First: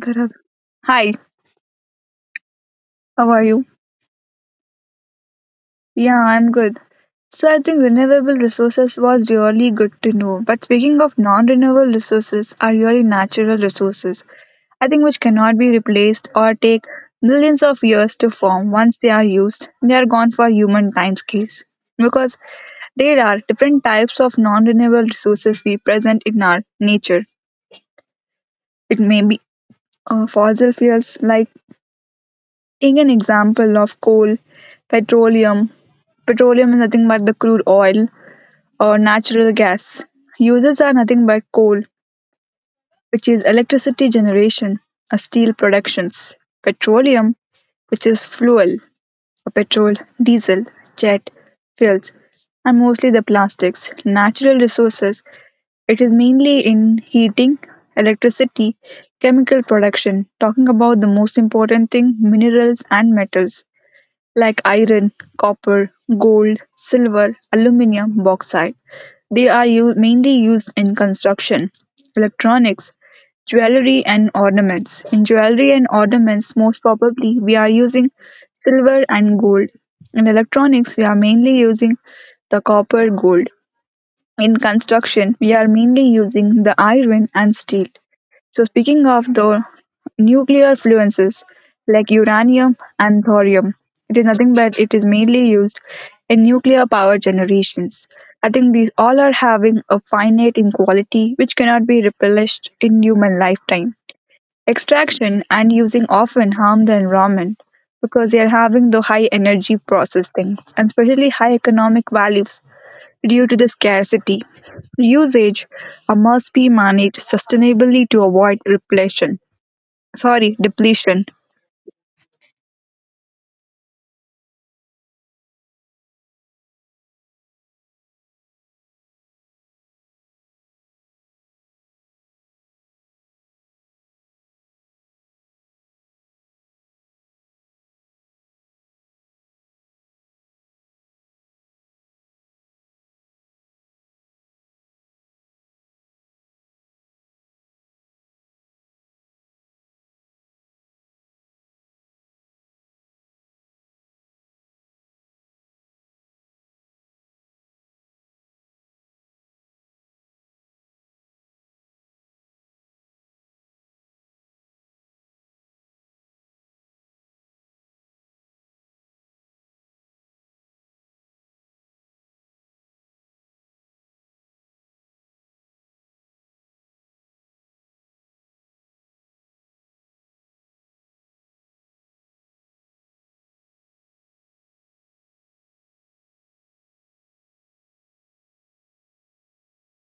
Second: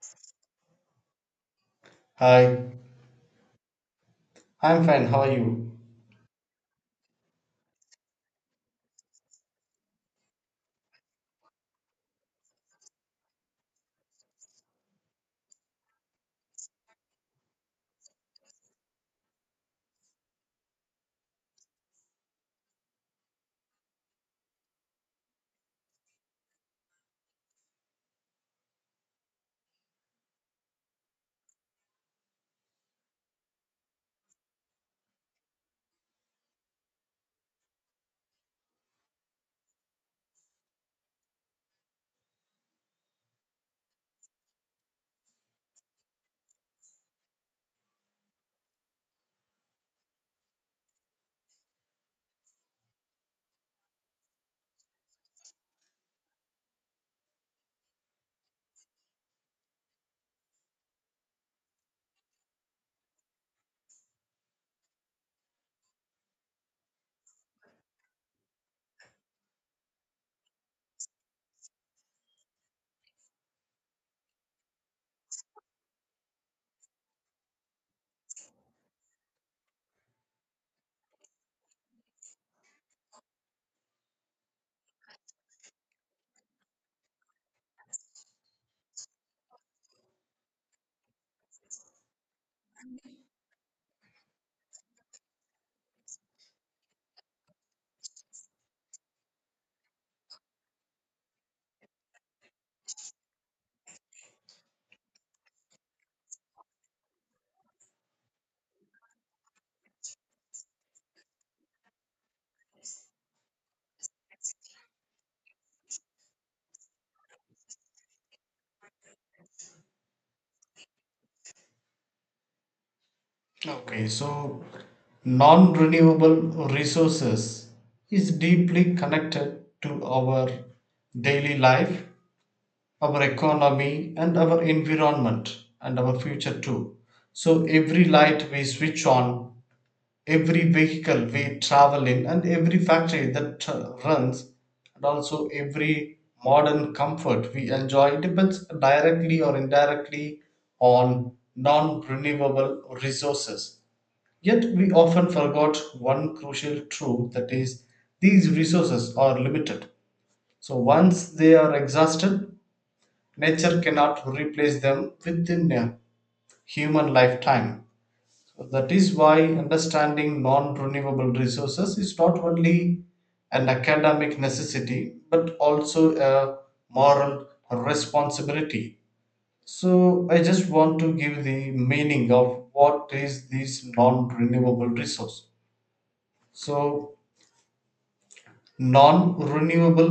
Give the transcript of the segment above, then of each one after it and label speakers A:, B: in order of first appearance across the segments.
A: Gaurav. Hi,
B: Hi,
A: how are you?
B: I'm fine. How are you?
A: Yeah, I'm good. So I think renewable resources was really good to know. But speaking of non-renewable resources are really natural resources. I think which cannot be replaced or take millions of years to form. Once they are used, they are gone for human timescales. Because there are different types of non-renewable resources we present in our nature. It may be fossil fuels like taking an example of coal, petroleum. Petroleum is nothing but the crude oil or natural gas. Uses are nothing but coal, which is electricity generation or steel productions. Petroleum, which is fuel or petrol, diesel, jet, fuels, and mostly the plastics. Natural resources, it is mainly in heating, electricity, chemical production. Talking about the most important thing, minerals and metals like iron, copper, gold, silver, aluminum, bauxite. They are mainly used in construction, electronics, jewelry, and ornaments. In jewelry and ornaments, most probably we are using silver and gold. In electronics, we are mainly using the copper gold. In construction, we are mainly using the iron and steel. So, speaking of the nuclear fluences like uranium and thorium, it is nothing but it is mainly used in nuclear power generations. I think these all are having a finite inequality which cannot be replenished in human lifetime. Extraction and using often harm the environment because they are having the high energy process things and especially high economic values due to the scarcity. Usage must be managed sustainably to avoid repletion. Sorry, depletion.
B: Okay, so non renewable resources is deeply connected to our daily life, our economy, and our environment, and our future too. So every light we switch on, every vehicle we travel in, and every factory that runs, and also every modern comfort we enjoy depends directly or indirectly on non-renewable resources. Yet we often forgot one crucial truth, that is, these resources are limited. So once they are exhausted, nature cannot replace them within a human lifetime. So that is why understanding non renewable resources is not only an academic necessity but also a moral responsibility. So I just want to give the meaning of what is this non renewable resource. So non renewable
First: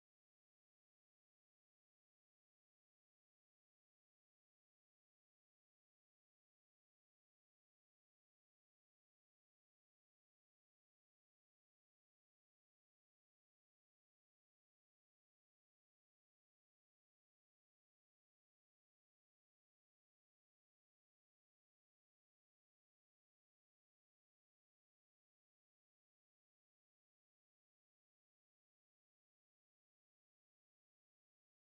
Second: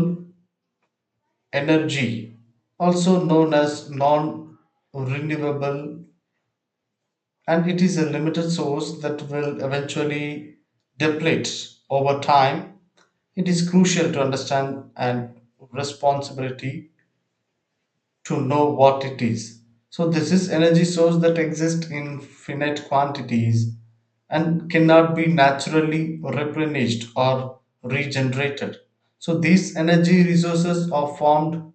B: energy, also known as non renewable, and it is a limited source that will eventually deplete over time. It is crucial to understand and responsibility to know what it is. So this is energy source that exists in finite quantities and cannot be naturally replenished or regenerated. So these energy resources are formed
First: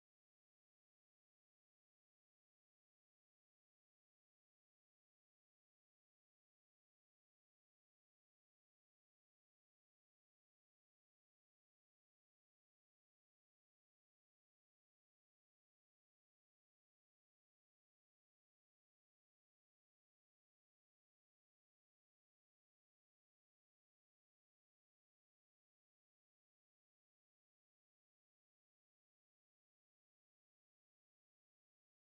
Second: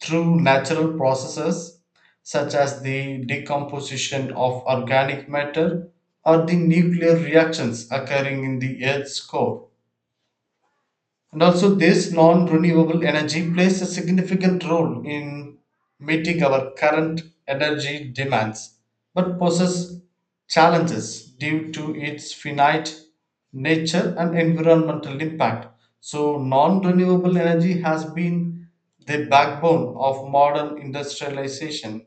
B: through natural processes such as the decomposition of organic matter or the nuclear reactions occurring in the Earth's core. And also, this non renewable energy plays a significant role in meeting our current energy demands, but poses challenges due to its finite nature and environmental impact. So non renewable energy has been the backbone of modern industrialization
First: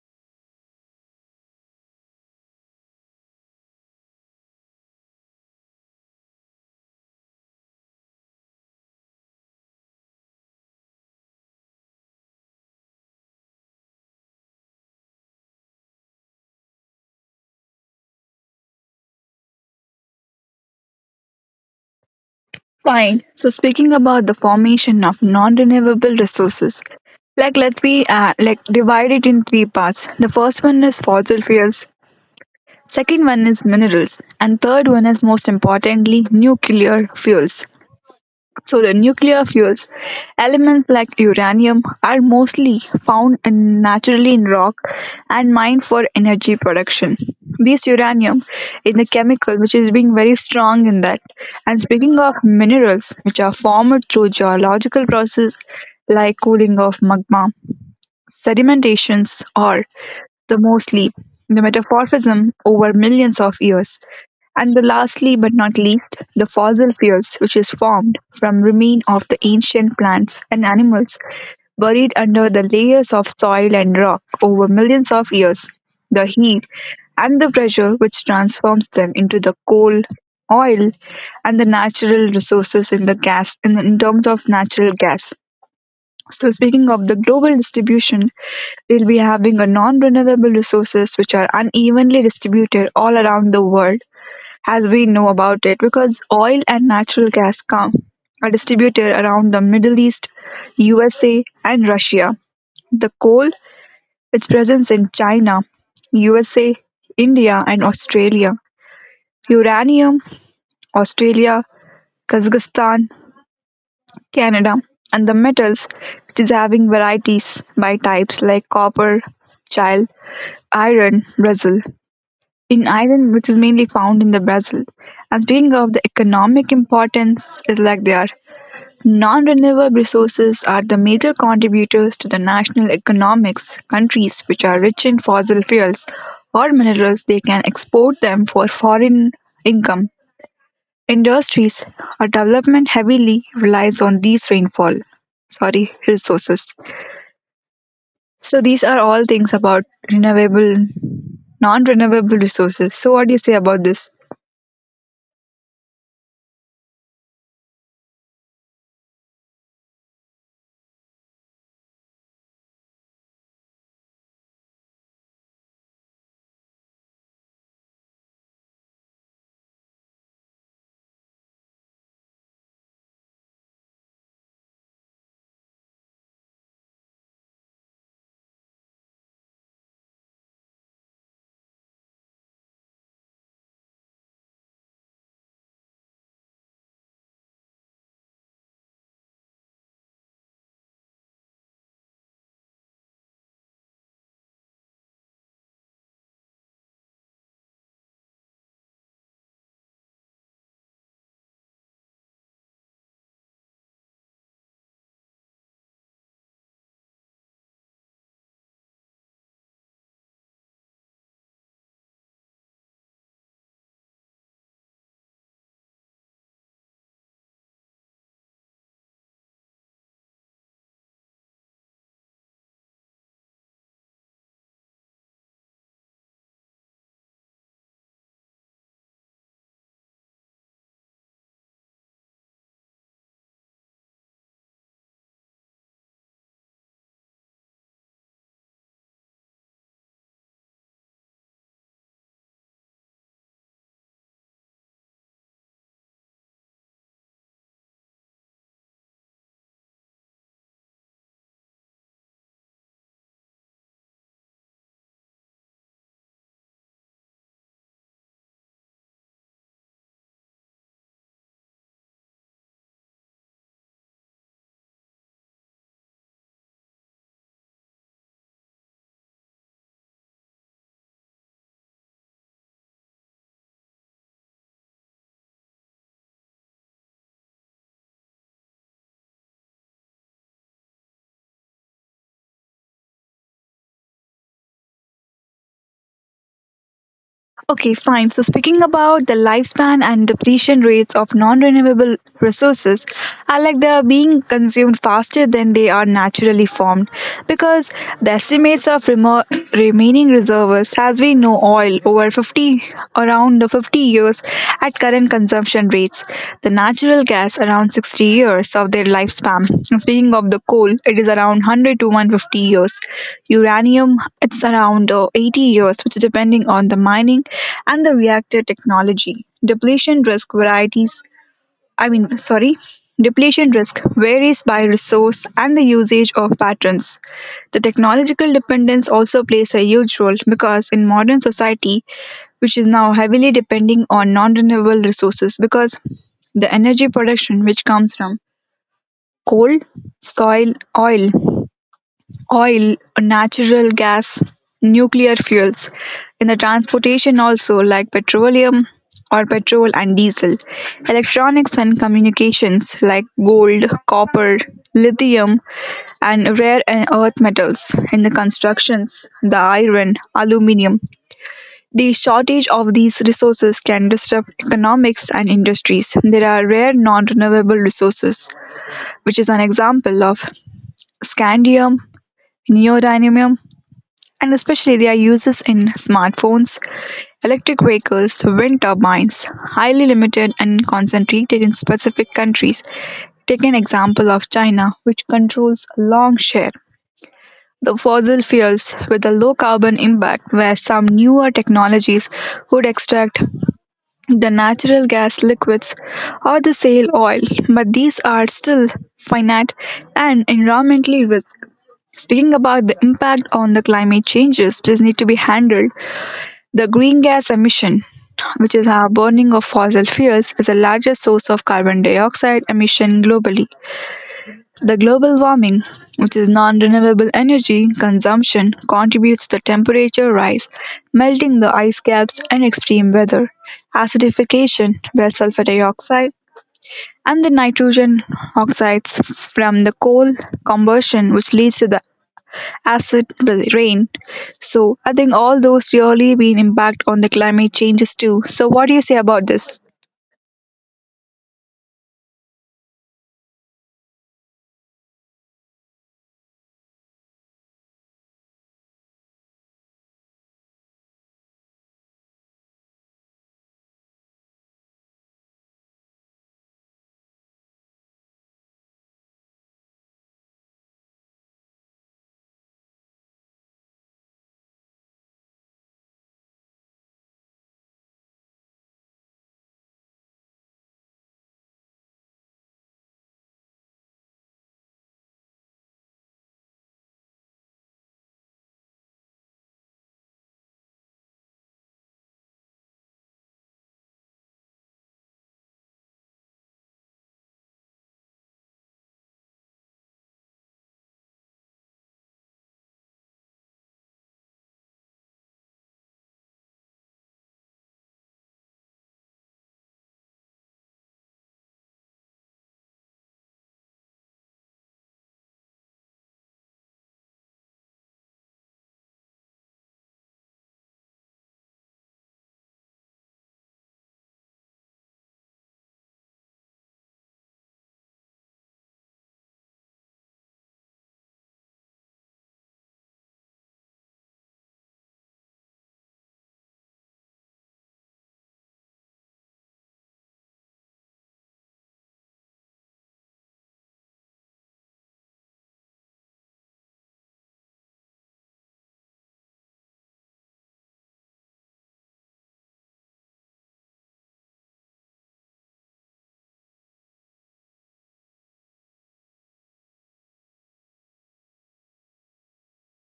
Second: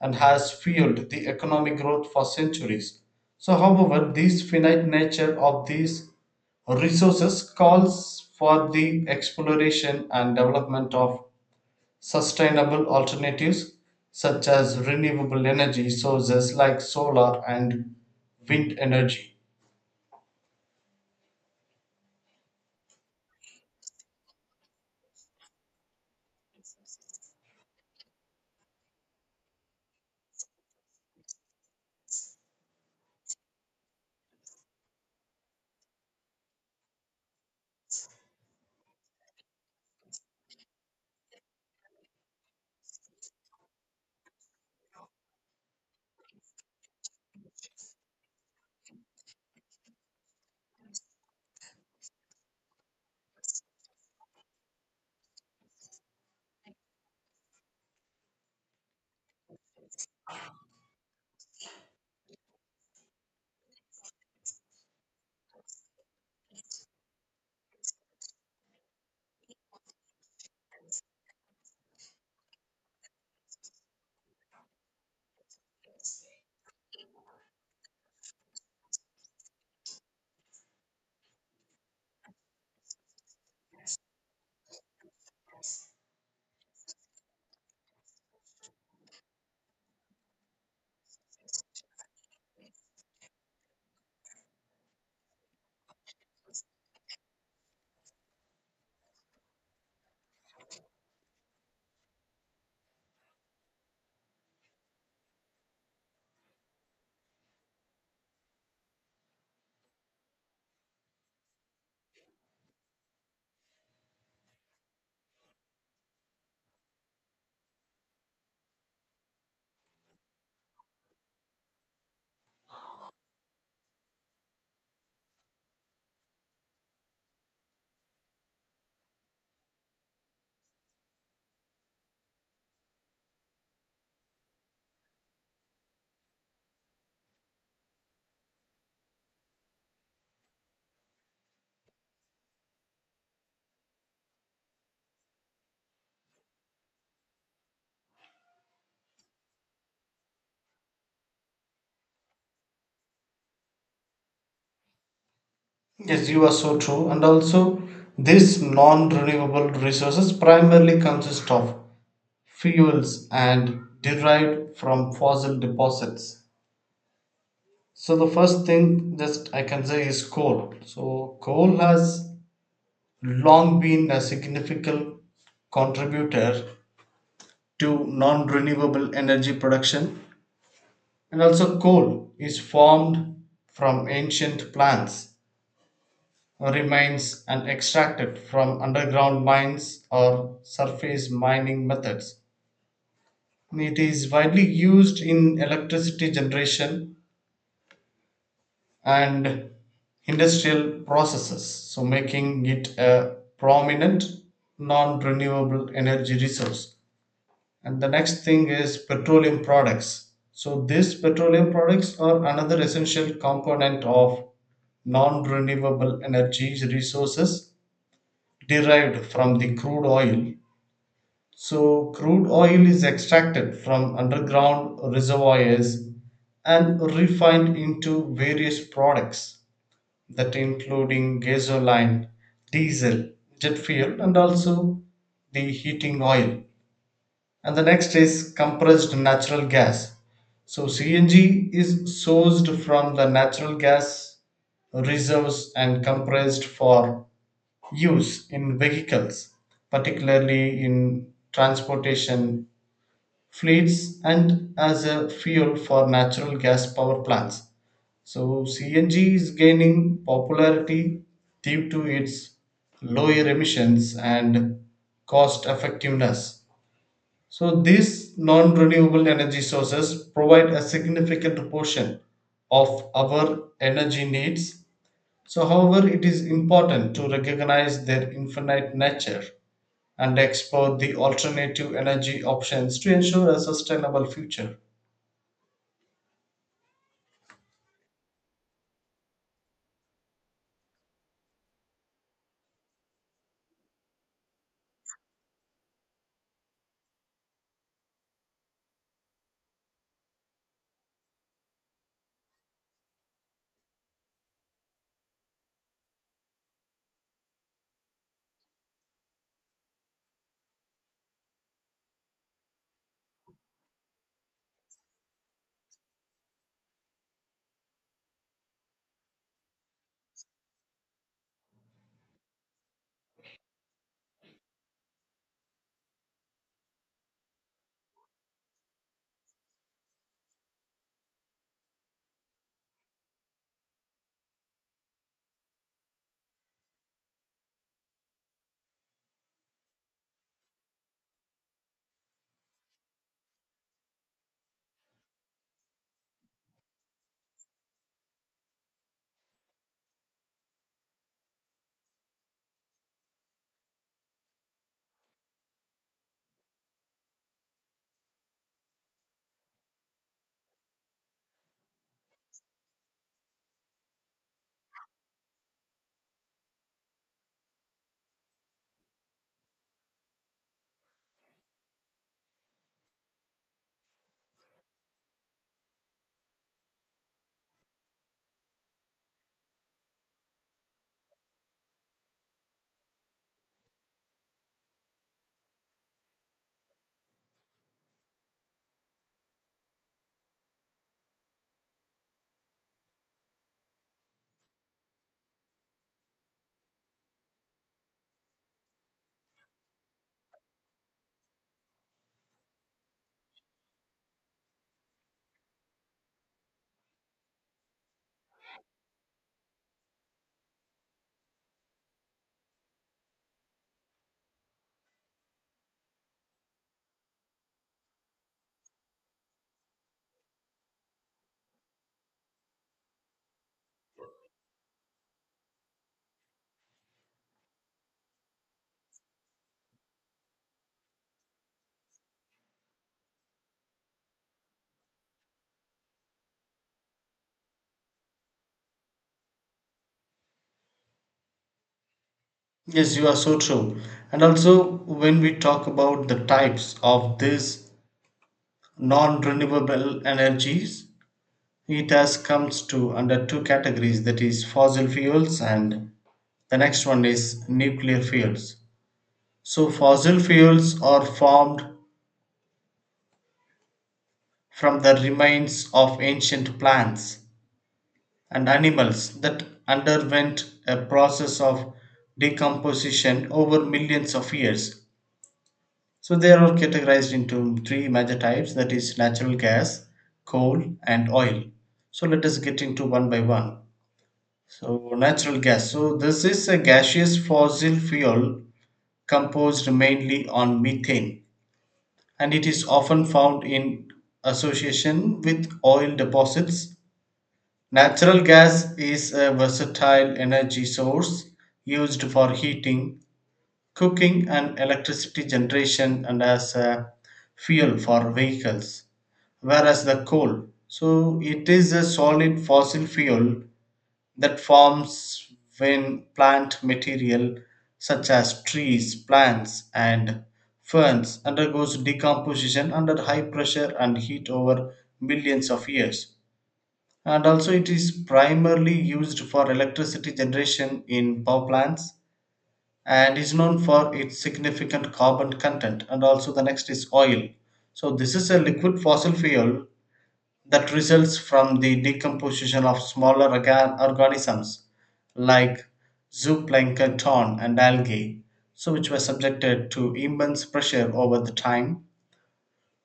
B: and has fueled the economic growth for centuries. So however, this finite nature of these resources calls for the exploration and development of sustainable alternatives such as renewable energy sources like solar and wind energy.
A: Fine. So speaking about the formation of non-renewable resources, like let's be like divide it in three parts. The first one is fossil fuels, second one is minerals, and third one is most importantly nuclear fuels. So the nuclear fuels, elements like uranium, are mostly found in, naturally in rock and mined for energy production. This uranium is the chemical which is being very strong in that. And speaking of minerals, which are formed through geological process like cooling of magma, sedimentations are the mostly, the metamorphism over millions of years, and the lastly but not least, the fossil fuels which is formed from remain of the ancient plants and animals buried under the layers of soil and rock over millions of years. The heat and the pressure which transforms them into the coal, oil, and the natural resources in the gas in terms of natural gas. So, speaking of the global distribution, we'll be having a non-renewable resources which are unevenly distributed all around the world as we know about it because oil and natural gas come are distributed around the Middle East, USA and Russia. The coal its presence in China, USA, India and Australia. Uranium, Australia, Kazakhstan, Canada, and the metals, which is having varieties by types like copper, Chile, iron, Brazil. In iron, which is mainly found in the Brazil. And speaking of the economic importance, is like they are non-renewable resources are the major contributors to the national economics. Countries which are rich in fossil fuels or minerals, they can export them for foreign income. Industries or development heavily relies on these rainfall, sorry, resources. So these are all things about renewable, non-renewable resources. So what do you say about this?
B: Yes, you are so true. And also, these non renewable resources primarily consist of fuels and derived from fossil deposits. So the first thing just I can say is coal. So coal has long been a significant contributor to non-renewable energy production, and also coal is formed from ancient plants remains and extracted from underground mines or surface mining methods. It is widely used in electricity generation and industrial processes, so making it a prominent non-renewable energy resource. And the next thing is petroleum products. So these petroleum products are another essential component of non-renewable energy resources, derived from the crude oil. So crude oil is extracted from underground reservoirs and refined into various products, that including gasoline, diesel, jet fuel, and also the heating oil. And the next is compressed natural gas. So CNG is sourced from the natural gas reserves and compressed for use in vehicles, particularly in transportation fleets and as a fuel for natural gas power plants. So CNG is gaining popularity due to its lower emissions and cost effectiveness. So these non-renewable energy sources provide a significant portion of our energy needs. So however, it is important to recognize their infinite nature and explore the alternative energy options to ensure a sustainable future.
A: Okay, fine. So speaking about the lifespan and depletion rates of non-renewable resources, are like they are being consumed faster than they are naturally formed, because the estimates of remaining reserves, as we know, oil over 50 around the 50 years vehicles at current consumption rates, the natural gas around 60 years of their lifespan. And speaking of the coal, it is around 100 to 150 years. Uranium, it's around 80 years, which is depending on the mining and the reactor technology. Depletion risk varieties, I mean, sorry, depletion risk varies by resource and the usage of patterns. The technological dependence also plays a huge role because in modern society, which is now heavily depending on non renewable resources, because the energy production which comes from coal, soil, oil, natural gas, nuclear fuels. In the transportation also like petroleum or petrol and diesel. Electronics and communications like gold, copper, lithium and rare and earth metals. In the constructions, the iron, aluminium. The shortage of these resources can disrupt economics and industries. There are rare non-renewable resources, which is an example of scandium, neodymium, and especially their uses in smartphones, electric vehicles, wind turbines, highly limited and concentrated in specific countries. Take an example of China, which controls a long share. The fossil fuels with a low carbon impact, where some newer technologies would extract the natural gas liquids or the shale oil, but these are still finite and environmentally risk. Speaking about the impact on the climate changes, this need to be handled the green gas emission, which is our burning of fossil fuels, is the largest source of carbon dioxide emission globally. The global warming, which is non renewable energy consumption, contributes to temperature rise, melting the ice caps, and extreme weather. Acidification, where sulfur dioxide and the nitrogen oxides from the coal combustion, which leads to the acid rain. So I think all those really been impact on the climate changes too. So what do you say about this?
B: Yes, you are so true. And also, when we talk about the types of these non renewable energies, it has comes to under two categories, that is fossil fuels and the next one is nuclear fuels. So fossil fuels are formed from the remains of ancient plants and animals that underwent a process of decomposition over millions of years. So they are categorized into three major types, that is, natural gas, coal, and oil. So let us get into one by one. So, natural gas. So this is a gaseous fossil fuel composed mainly on methane, and it is often found in association with oil deposits. Natural gas is a versatile energy source used for heating, cooking, and electricity generation, and as a fuel for vehicles, whereas the coal. So it is a solid fossil fuel that forms when plant material such as trees, plants, and ferns undergoes decomposition under high pressure and heat over millions of years. And also, it is primarily used for electricity generation in power plants and is known for its significant carbon content. And also, the next is oil. So this is a liquid fossil fuel that results from the decomposition of smaller organisms like zooplankton and algae, so which were subjected to immense pressure over the time.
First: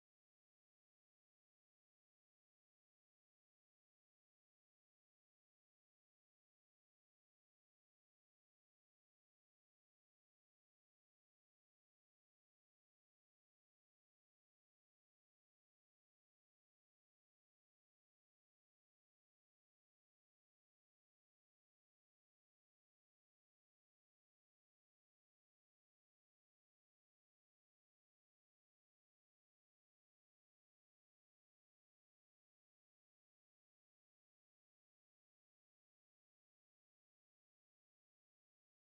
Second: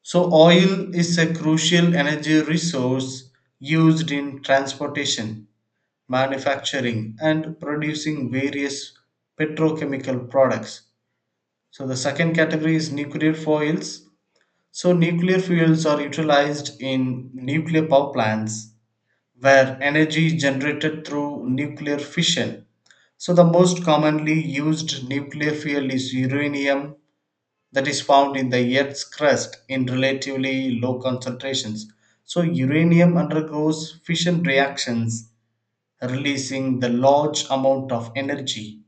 B: So oil is a crucial energy resource used in transportation, manufacturing, and producing various petrochemical products. So the second category is nuclear fuels. So nuclear fuels are utilized in nuclear power plants where energy is generated through nuclear fission. So the most commonly used nuclear fuel is uranium, that is found in the Earth's crust in relatively low concentrations. So uranium undergoes fission reactions, releasing the large amount of energy.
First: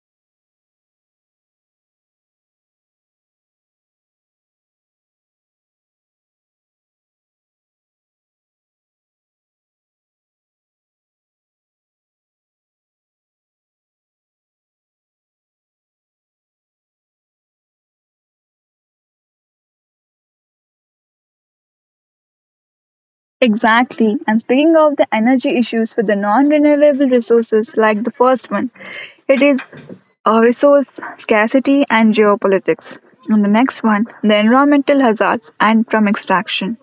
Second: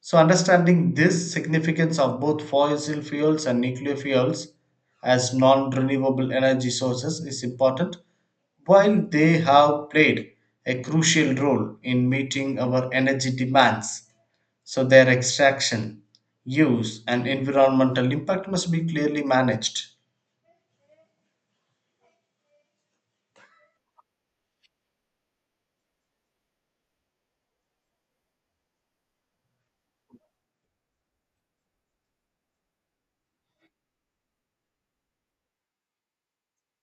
B: So understanding this significance of both fossil fuels and nuclear fuels as non renewable energy sources is important, while they have played a crucial role in meeting our energy demands. So their extraction, use, and environmental impact must be clearly managed.
A: Exactly. And speaking of the energy issues with the non renewable resources, like the first one, it is resource scarcity and geopolitics. And the next one, the environmental hazards and from extraction.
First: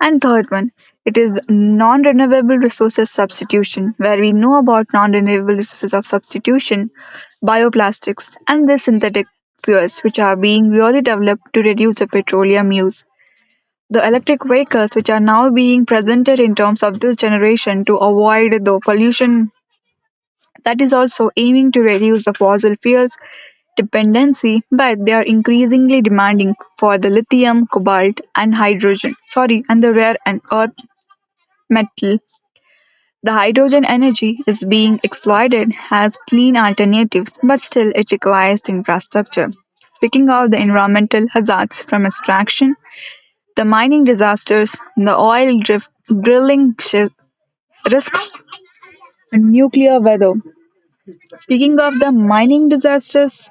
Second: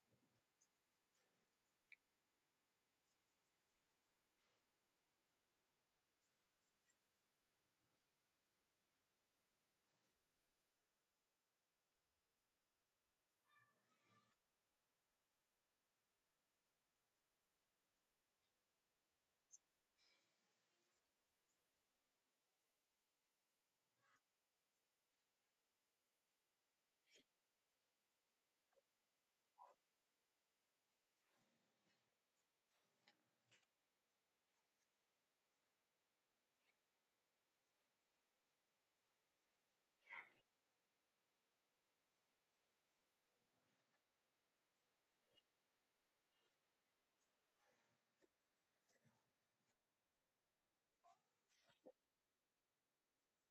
A: And third one, it is non renewable resources substitution, where we know about non renewable resources of substitution, bioplastics, and the synthetic fuels, which are being really developed to reduce the petroleum use. The electric vehicles which are now being presented in terms of this generation to avoid the pollution that is also aiming to reduce the fossil fuels dependency, but they are increasingly demanding for the lithium, cobalt, and hydrogen. Sorry, and the rare and earth metal. The hydrogen energy is being exploited as clean alternatives, but still it requires the infrastructure. Speaking of the environmental hazards from extraction, the mining disasters, the oil drift drilling shi risks and nuclear weather. Speaking of the mining disasters,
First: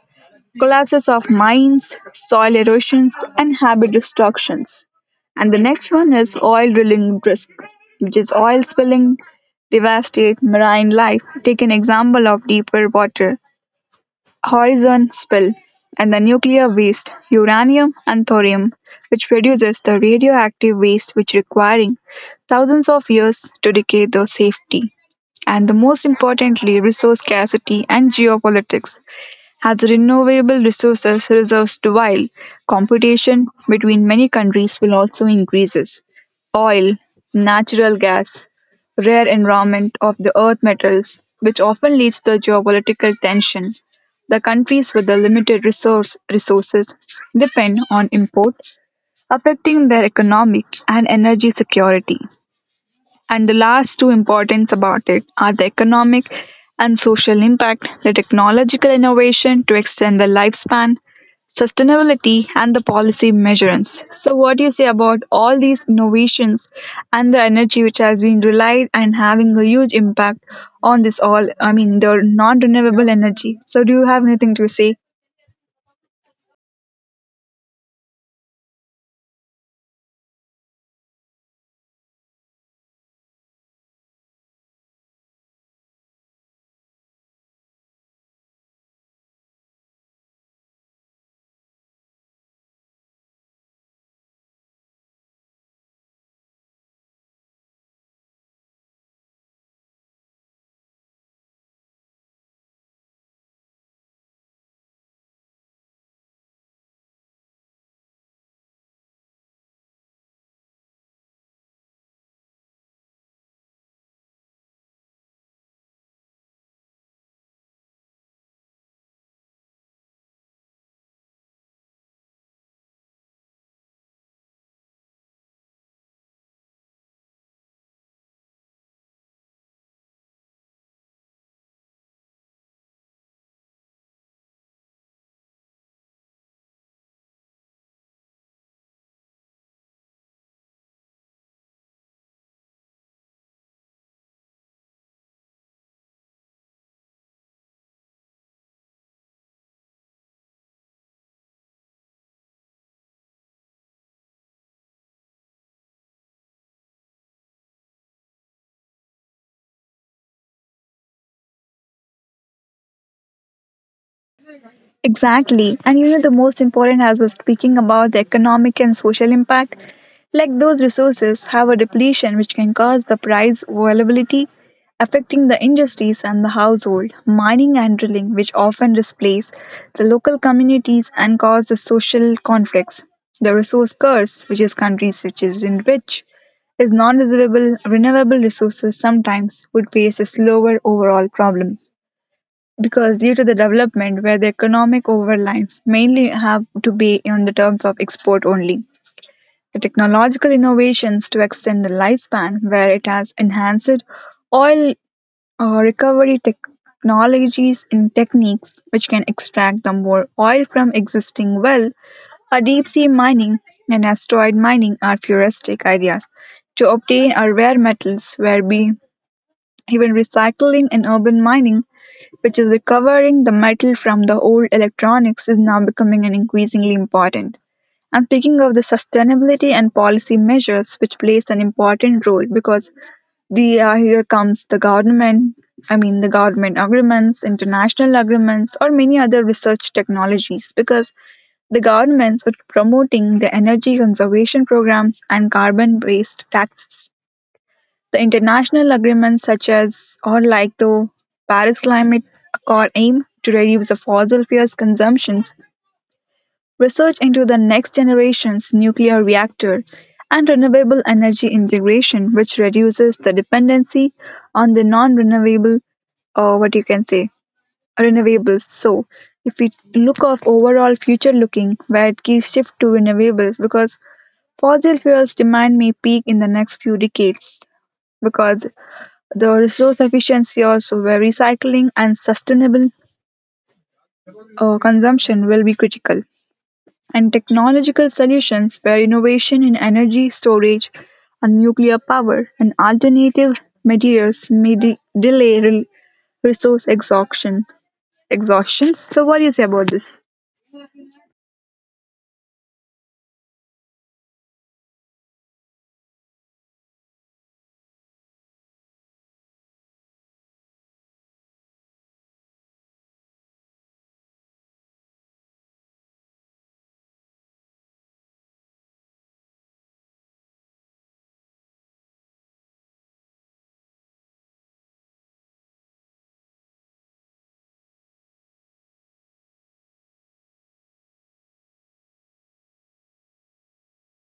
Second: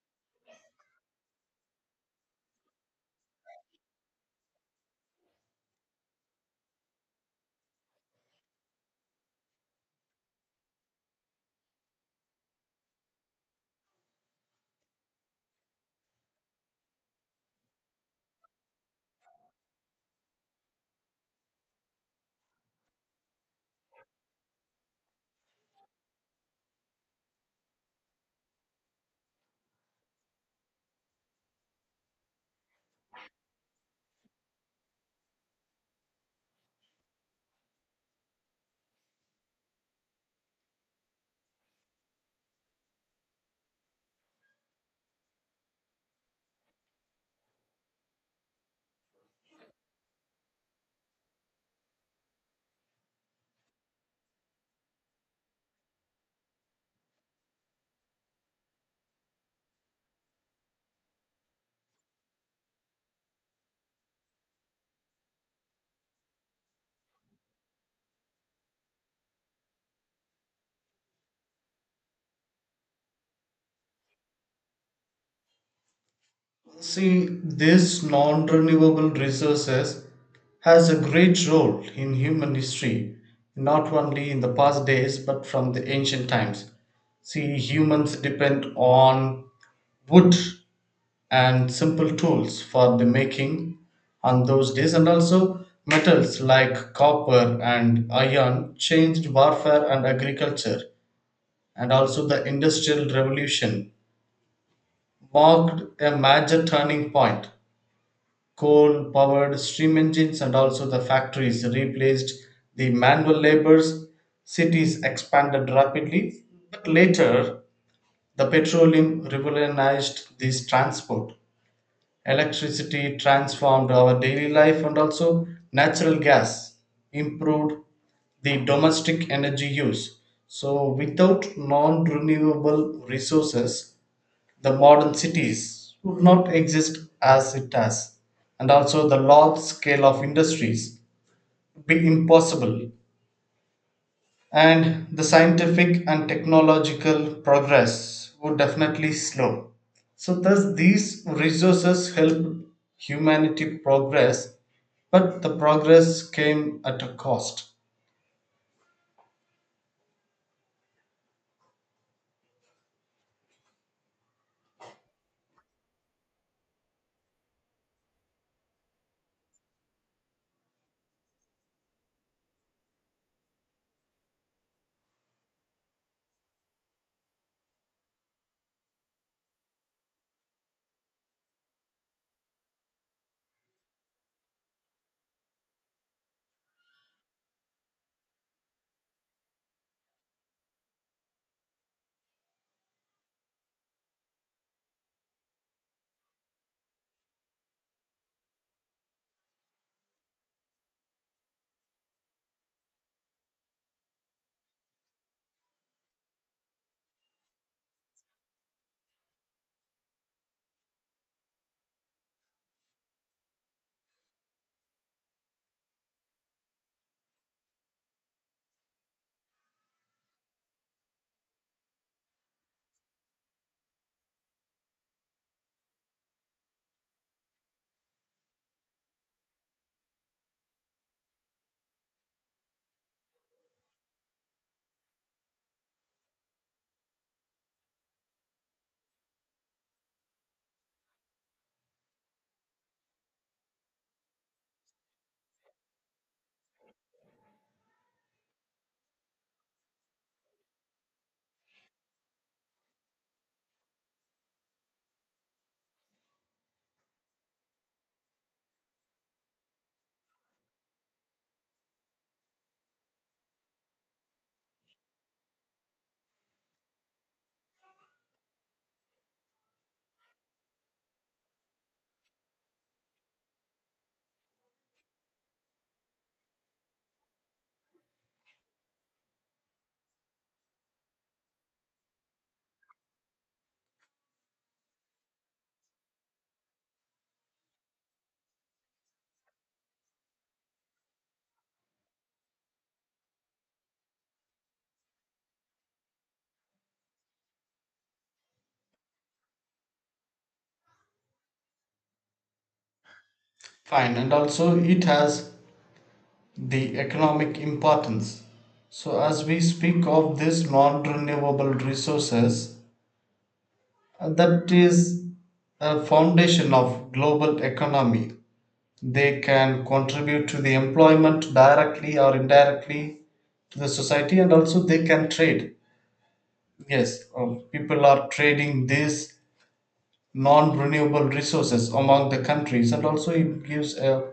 A: collapses of mines, soil erosions, and habit destructions. And the next one is oil drilling risk, which is oil spilling devastate marine life. Take an example of deeper water horizon spill, and the nuclear waste, uranium and thorium, which produces the radioactive waste which requiring thousands of years to decay the safety. And the most importantly, resource scarcity and geopolitics, as renewable resources reserves dwindle, competition between many countries will also increases. Oil, natural gas, rare environment of the earth metals, which often leads to geopolitical tension. The countries with the limited resource resources depend on import, affecting their economic and energy security. And the last two importance about it are the economic and social impact, the technological innovation to extend the lifespan, sustainability, and the policy measurements. So, what do you say about all these innovations and the energy which has been relied and having a huge impact on this all? I mean, the non renewable energy. So, do you have anything to say?
B: See, these non-renewable resources has a great role in human history, not only in the past days but from the ancient times. See, humans depend on wood and simple tools for the making on those days, and also metals like copper and iron changed warfare and agriculture. And also the industrial revolution marked a major turning point. Coal powered steam engines and also the factories replaced the manual labors. Cities expanded rapidly, but later the petroleum revolutionized this transport, electricity transformed our daily life, and also natural gas improved the domestic energy use. So without non renewable resources, the modern cities would not exist as it does, and also the large scale of industries would be impossible, and the scientific and technological progress would definitely slow. So thus, these resources helped humanity progress, but the progress came at a cost.
A: Exactly. And you know, the most important as we're speaking about the economic and social impact, like those resources have a depletion which can cause the price volatility, affecting the industries and the household, mining and drilling, which often displace the local communities and cause the social conflicts. The resource curse, which is countries which is in rich, is non-renewable renewable resources sometimes would face a slower overall problem because due to the development where the economic overlines mainly have to be in the terms of export only, the technological innovations to extend the lifespan where it has enhanced oil recovery technologies and techniques which can extract the more oil from existing well, a deep sea mining and asteroid mining are futuristic ideas to obtain our rare metals where be even recycling and urban mining, which is recovering the metal from the old electronics, is now becoming an increasingly important. And speaking of the sustainability and policy measures, which plays an important role because the here comes the government. I mean, the government agreements, international agreements, or many other research technologies, because the governments are promoting the energy conservation programs and carbon based taxes. The international agreements such as or like the Paris Climate Accord aim to reduce the fossil fuels consumptions, research into the next generation's nuclear reactor, and renewable energy integration, which reduces the dependency on the non-renewable or what you can say renewables. So if we look of overall future looking where key shift to renewables because fossil fuels demand may peak in the next few decades because the resource efficiency also where recycling and sustainable consumption will be critical. And technological solutions where innovation in energy storage and nuclear power and alternative materials may delay resource exhaustion. Exhaustion. So, what do you say about this?
B: Fine, and also it has the economic importance. So as we speak of these non renewable resources, that is a foundation of global economy. They can contribute to the employment directly or indirectly to the society, and also they can trade. Yes, people are trading these non-renewable resources among the countries, and also it gives a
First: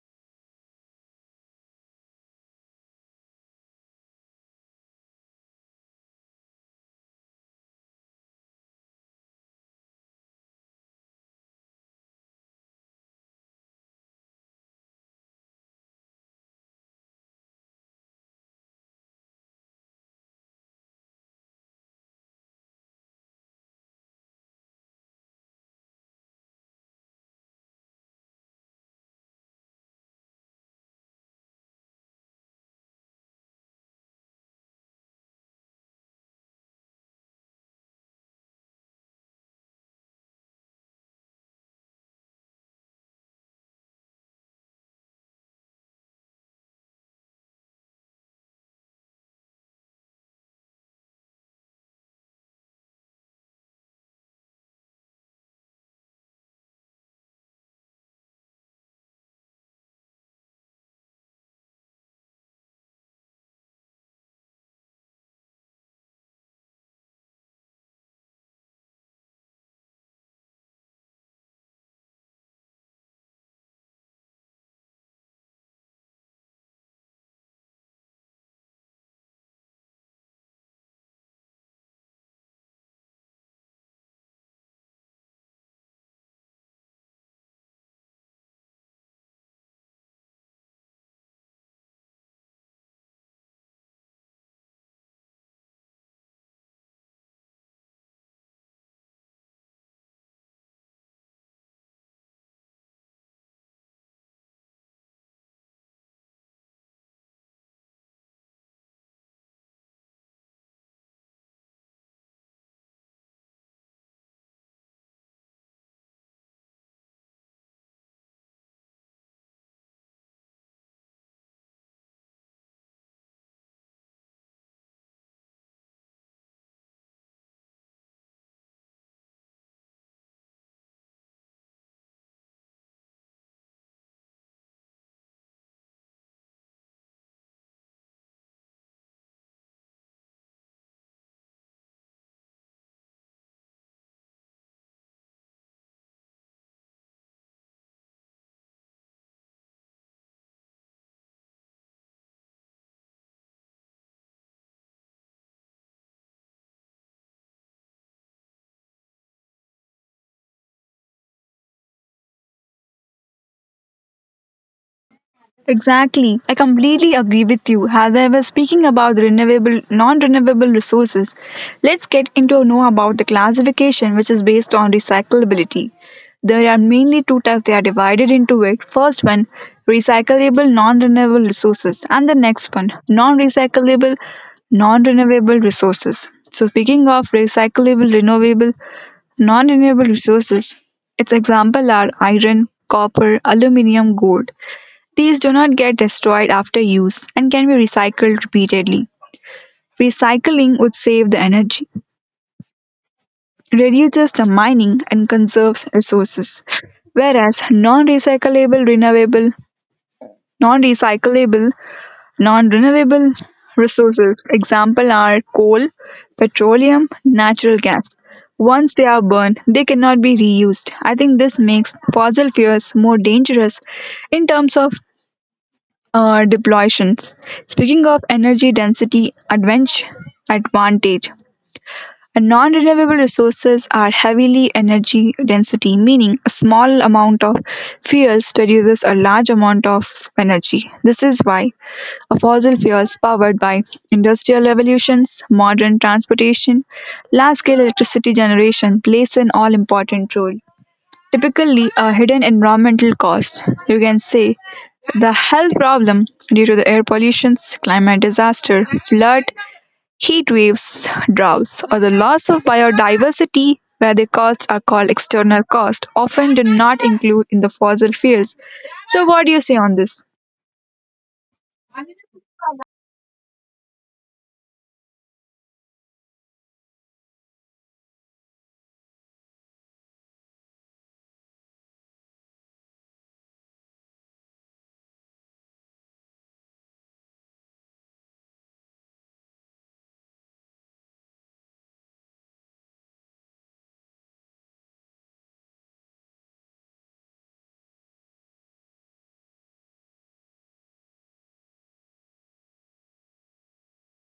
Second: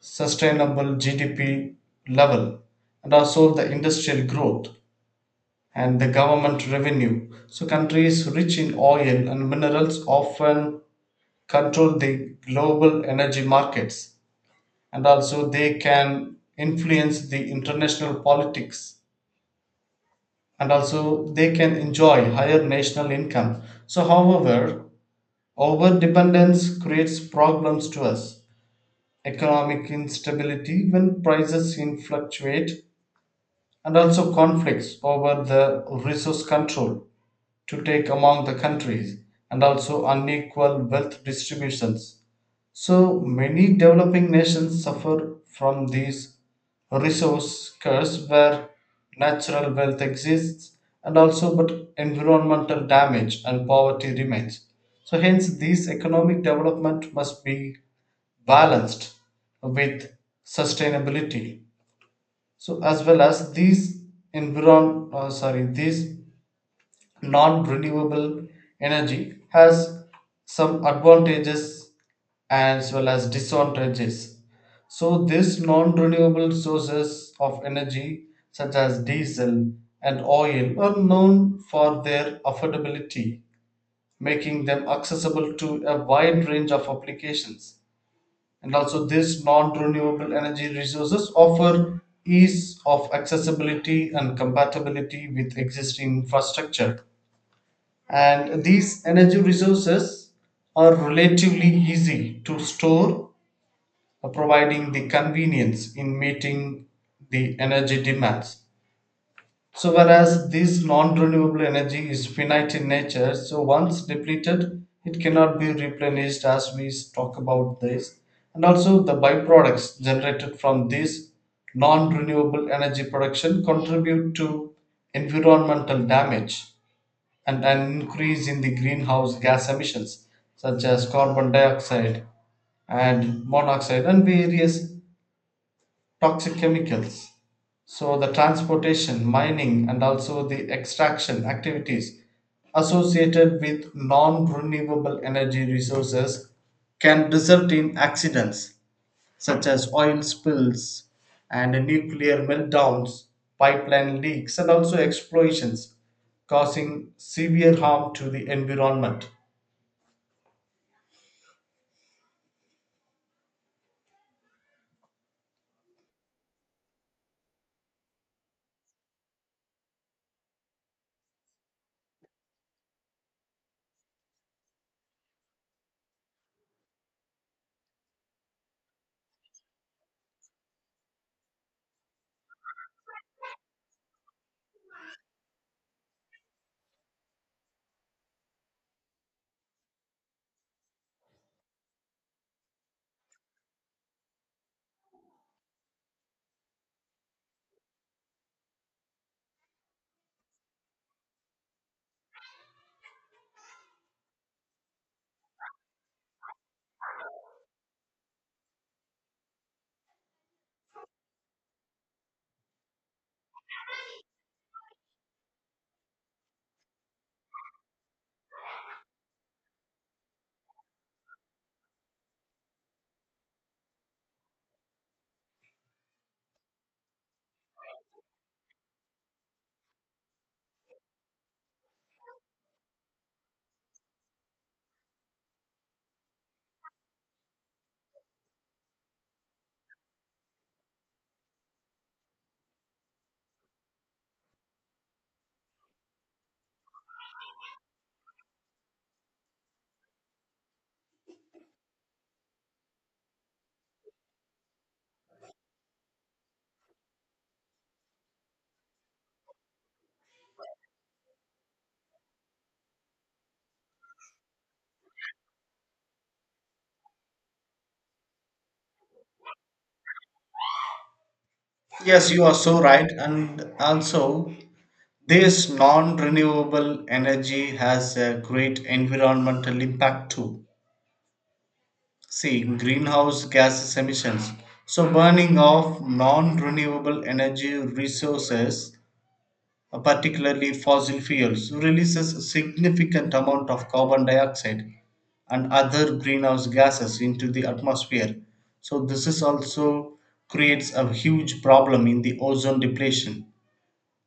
B: sustainable GDP level, and also the industrial growth and the government revenue. So countries rich in oil and minerals often control the global energy markets, and also they can influence the international politics, and also they can enjoy higher national income. So however, overdependence creates problems to us: economic instability when prices in fluctuate, and also conflicts over the resource control to take among the countries, and also unequal wealth distributions. So many developing nations suffer from these resource curse where natural wealth exists, and also but environmental damage and poverty remains. So hence these economic development must be balanced with sustainability. So as well as these environ sorry, these non-renewable energy has some advantages as well as disadvantages. So these non-renewable sources of energy such as diesel and oil are known for their affordability, making them accessible to a wide range of applications. And also these non-renewable energy resources offer ease of accessibility and compatibility with existing infrastructure, and these energy resources are relatively easy to store, providing the convenience in meeting the energy demands. So whereas this non-renewable energy is finite in nature, so once depleted it cannot be replenished, as we talk about this. And also the byproducts generated from this non-renewable energy production contribute to environmental damage and an increase in the greenhouse gas emissions such as carbon dioxide and monoxide and various toxic chemicals. So the transportation, mining, and also the extraction activities associated with non renewable energy resources can result in accidents such as oil spills and nuclear meltdowns, pipeline leaks, and also explosions, causing severe harm to the environment.
A: Exactly. I completely agree with you. As I was speaking about the renewable, non-renewable resources, let's get into know about the classification which is based on recyclability. There are mainly two types they are divided into it. First one, recyclable non-renewable resources and the next one, non-recyclable non-renewable resources. So speaking of recyclable, renewable, non-renewable resources, its example are iron, copper, aluminium, gold. These do not get destroyed after use and can be recycled repeatedly. Recycling would save the energy, reduces the mining, and conserves resources. Whereas non-recyclable, non-renewable resources, example are coal, petroleum, natural gas. Once they are burned, they cannot be reused. I think this makes fossil fuels more dangerous in terms of deploytions. Speaking of energy density advantage. Non-renewable resources are heavily energy density, meaning a small amount of fuels produces a large amount of energy. This is why a fossil fuels powered by industrial revolutions, modern transportation, large-scale electricity generation plays an all-important role typically a hidden environmental cost. You can say the health problem due to the air pollution, climate disaster, flood, heat waves, droughts, or the loss of biodiversity, where the costs are called external costs, often do not include in the fossil fuels. So, what do you say on this?
B: Yes, you are so right. And also, this non renewable energy has a great environmental impact too. See, greenhouse gases emissions. So burning of non renewable energy resources, particularly fossil fuels, releases a significant amount of carbon dioxide and other greenhouse gases into the atmosphere. So this is also creates a huge problem in the ozone depletion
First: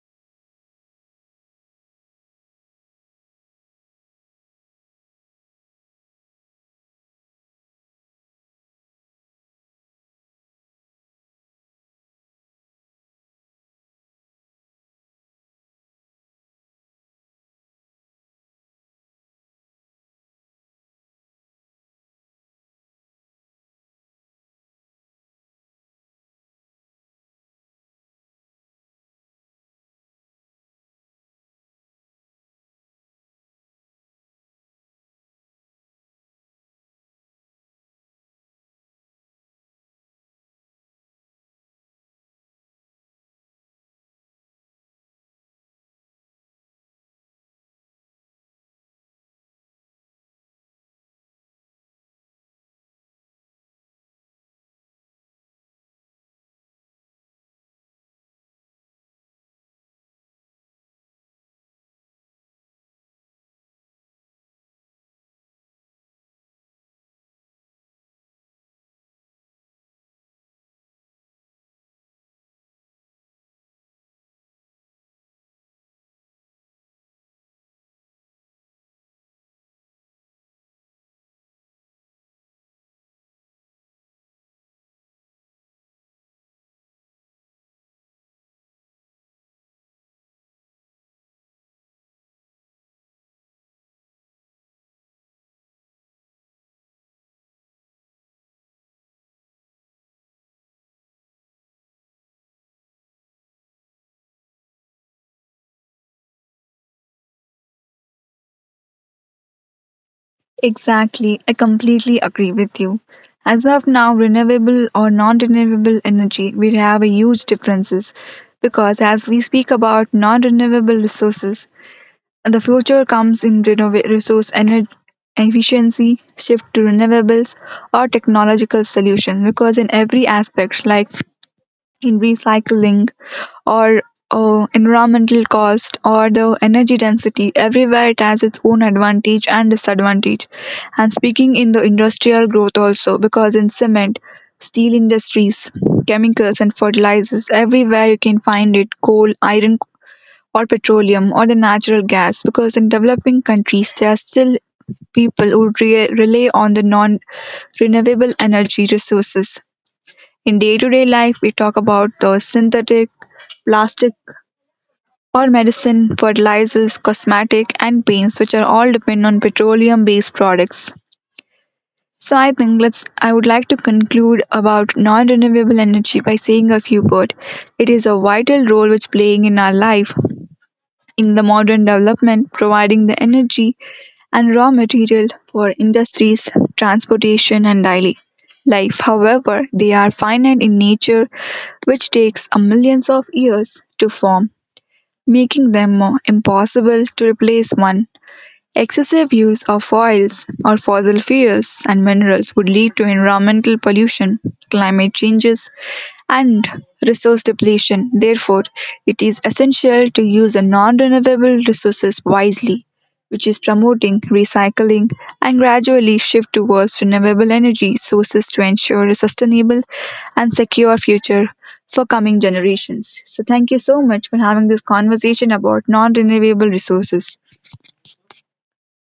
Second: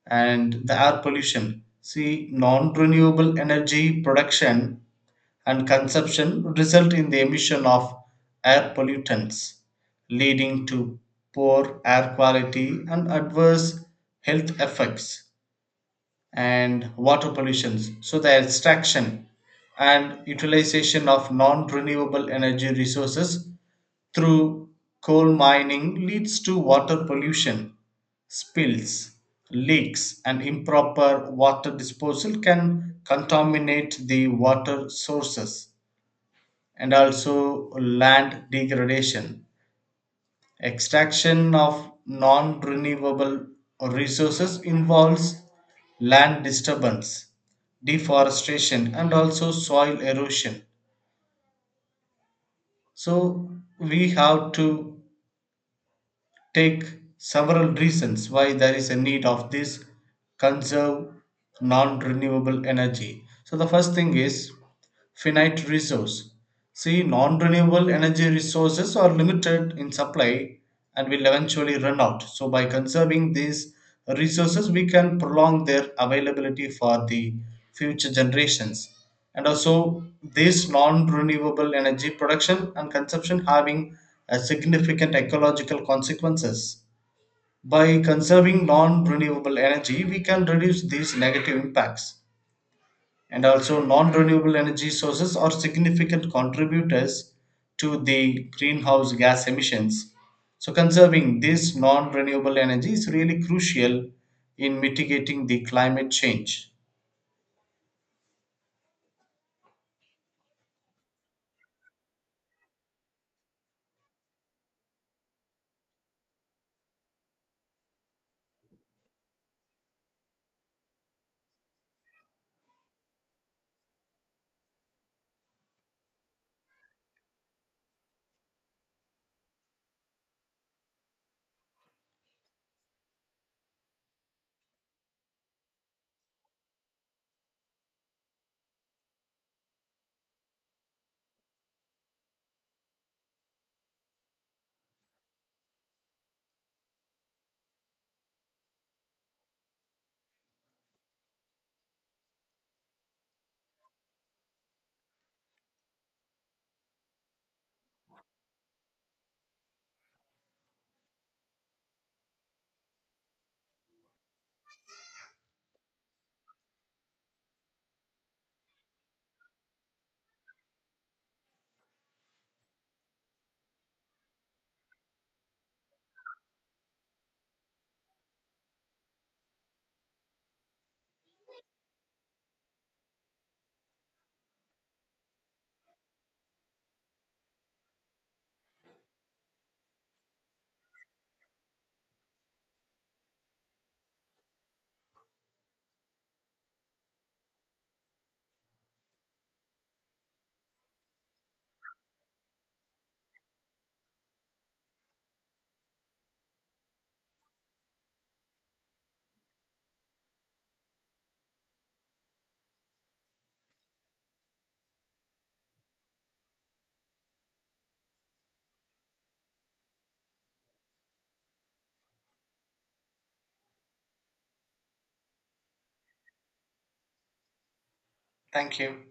B: and the air pollution. See, non renewable energy production and consumption result in the emission of air pollutants, leading to poor air quality and adverse health effects and water pollutions. So the extraction and utilization of non-renewable energy resources through coal mining leads to water pollution. Spills, leaks, and improper water disposal can contaminate the water sources, and also land degradation. Extraction of non renewable resources involves land disturbance, deforestation, and also soil erosion. So we have to take several reasons why there is a need of this conserve non renewable energy. So the first thing is finite resource. See, non renewable energy resources are limited in supply and will eventually run out. So by conserving these resources, we can prolong their availability for the future generations. And also, this non renewable energy production and consumption having a significant ecological consequences. By conserving non renewable energy, we can reduce these negative impacts, and also non-renewable energy sources are significant contributors to the greenhouse gas emissions. So conserving this non-renewable energy is really crucial in mitigating the climate change.
A: Exactly, I completely agree with you. As of now, renewable or non-renewable energy, we have a huge differences because as we speak about non-renewable resources, the future comes in resource energy efficiency, shift to renewables or technological solution because in every aspect like in recycling or environmental cost or the energy density everywhere it has its own advantage and disadvantage and speaking in the industrial growth also because in cement steel industries chemicals and fertilizers everywhere you can find it coal iron or petroleum or the natural gas because in developing countries there are still people who rely on the non renewable energy resources in day-to-day life, we talk about the synthetic, plastic, or medicine, fertilizers, cosmetic, and paints, which are all depend on petroleum-based products. So I think let's I would like to conclude about non-renewable energy by saying a few words. It is a vital role which playing in our life, in the modern development, providing the energy and raw material for industries, transportation, and daily life. However, they are finite in nature, which takes a millions of years to form, making them more impossible to replace one. Excessive use of oils or fossil fuels and minerals would lead to environmental pollution, climate changes, and resource depletion. Therefore, it is essential to use the non-renewable resources wisely, which is promoting recycling and gradually shift towards renewable energy sources to ensure a sustainable and secure future for coming generations. So thank you so much for having this conversation about non-renewable resources.
B: Thank you.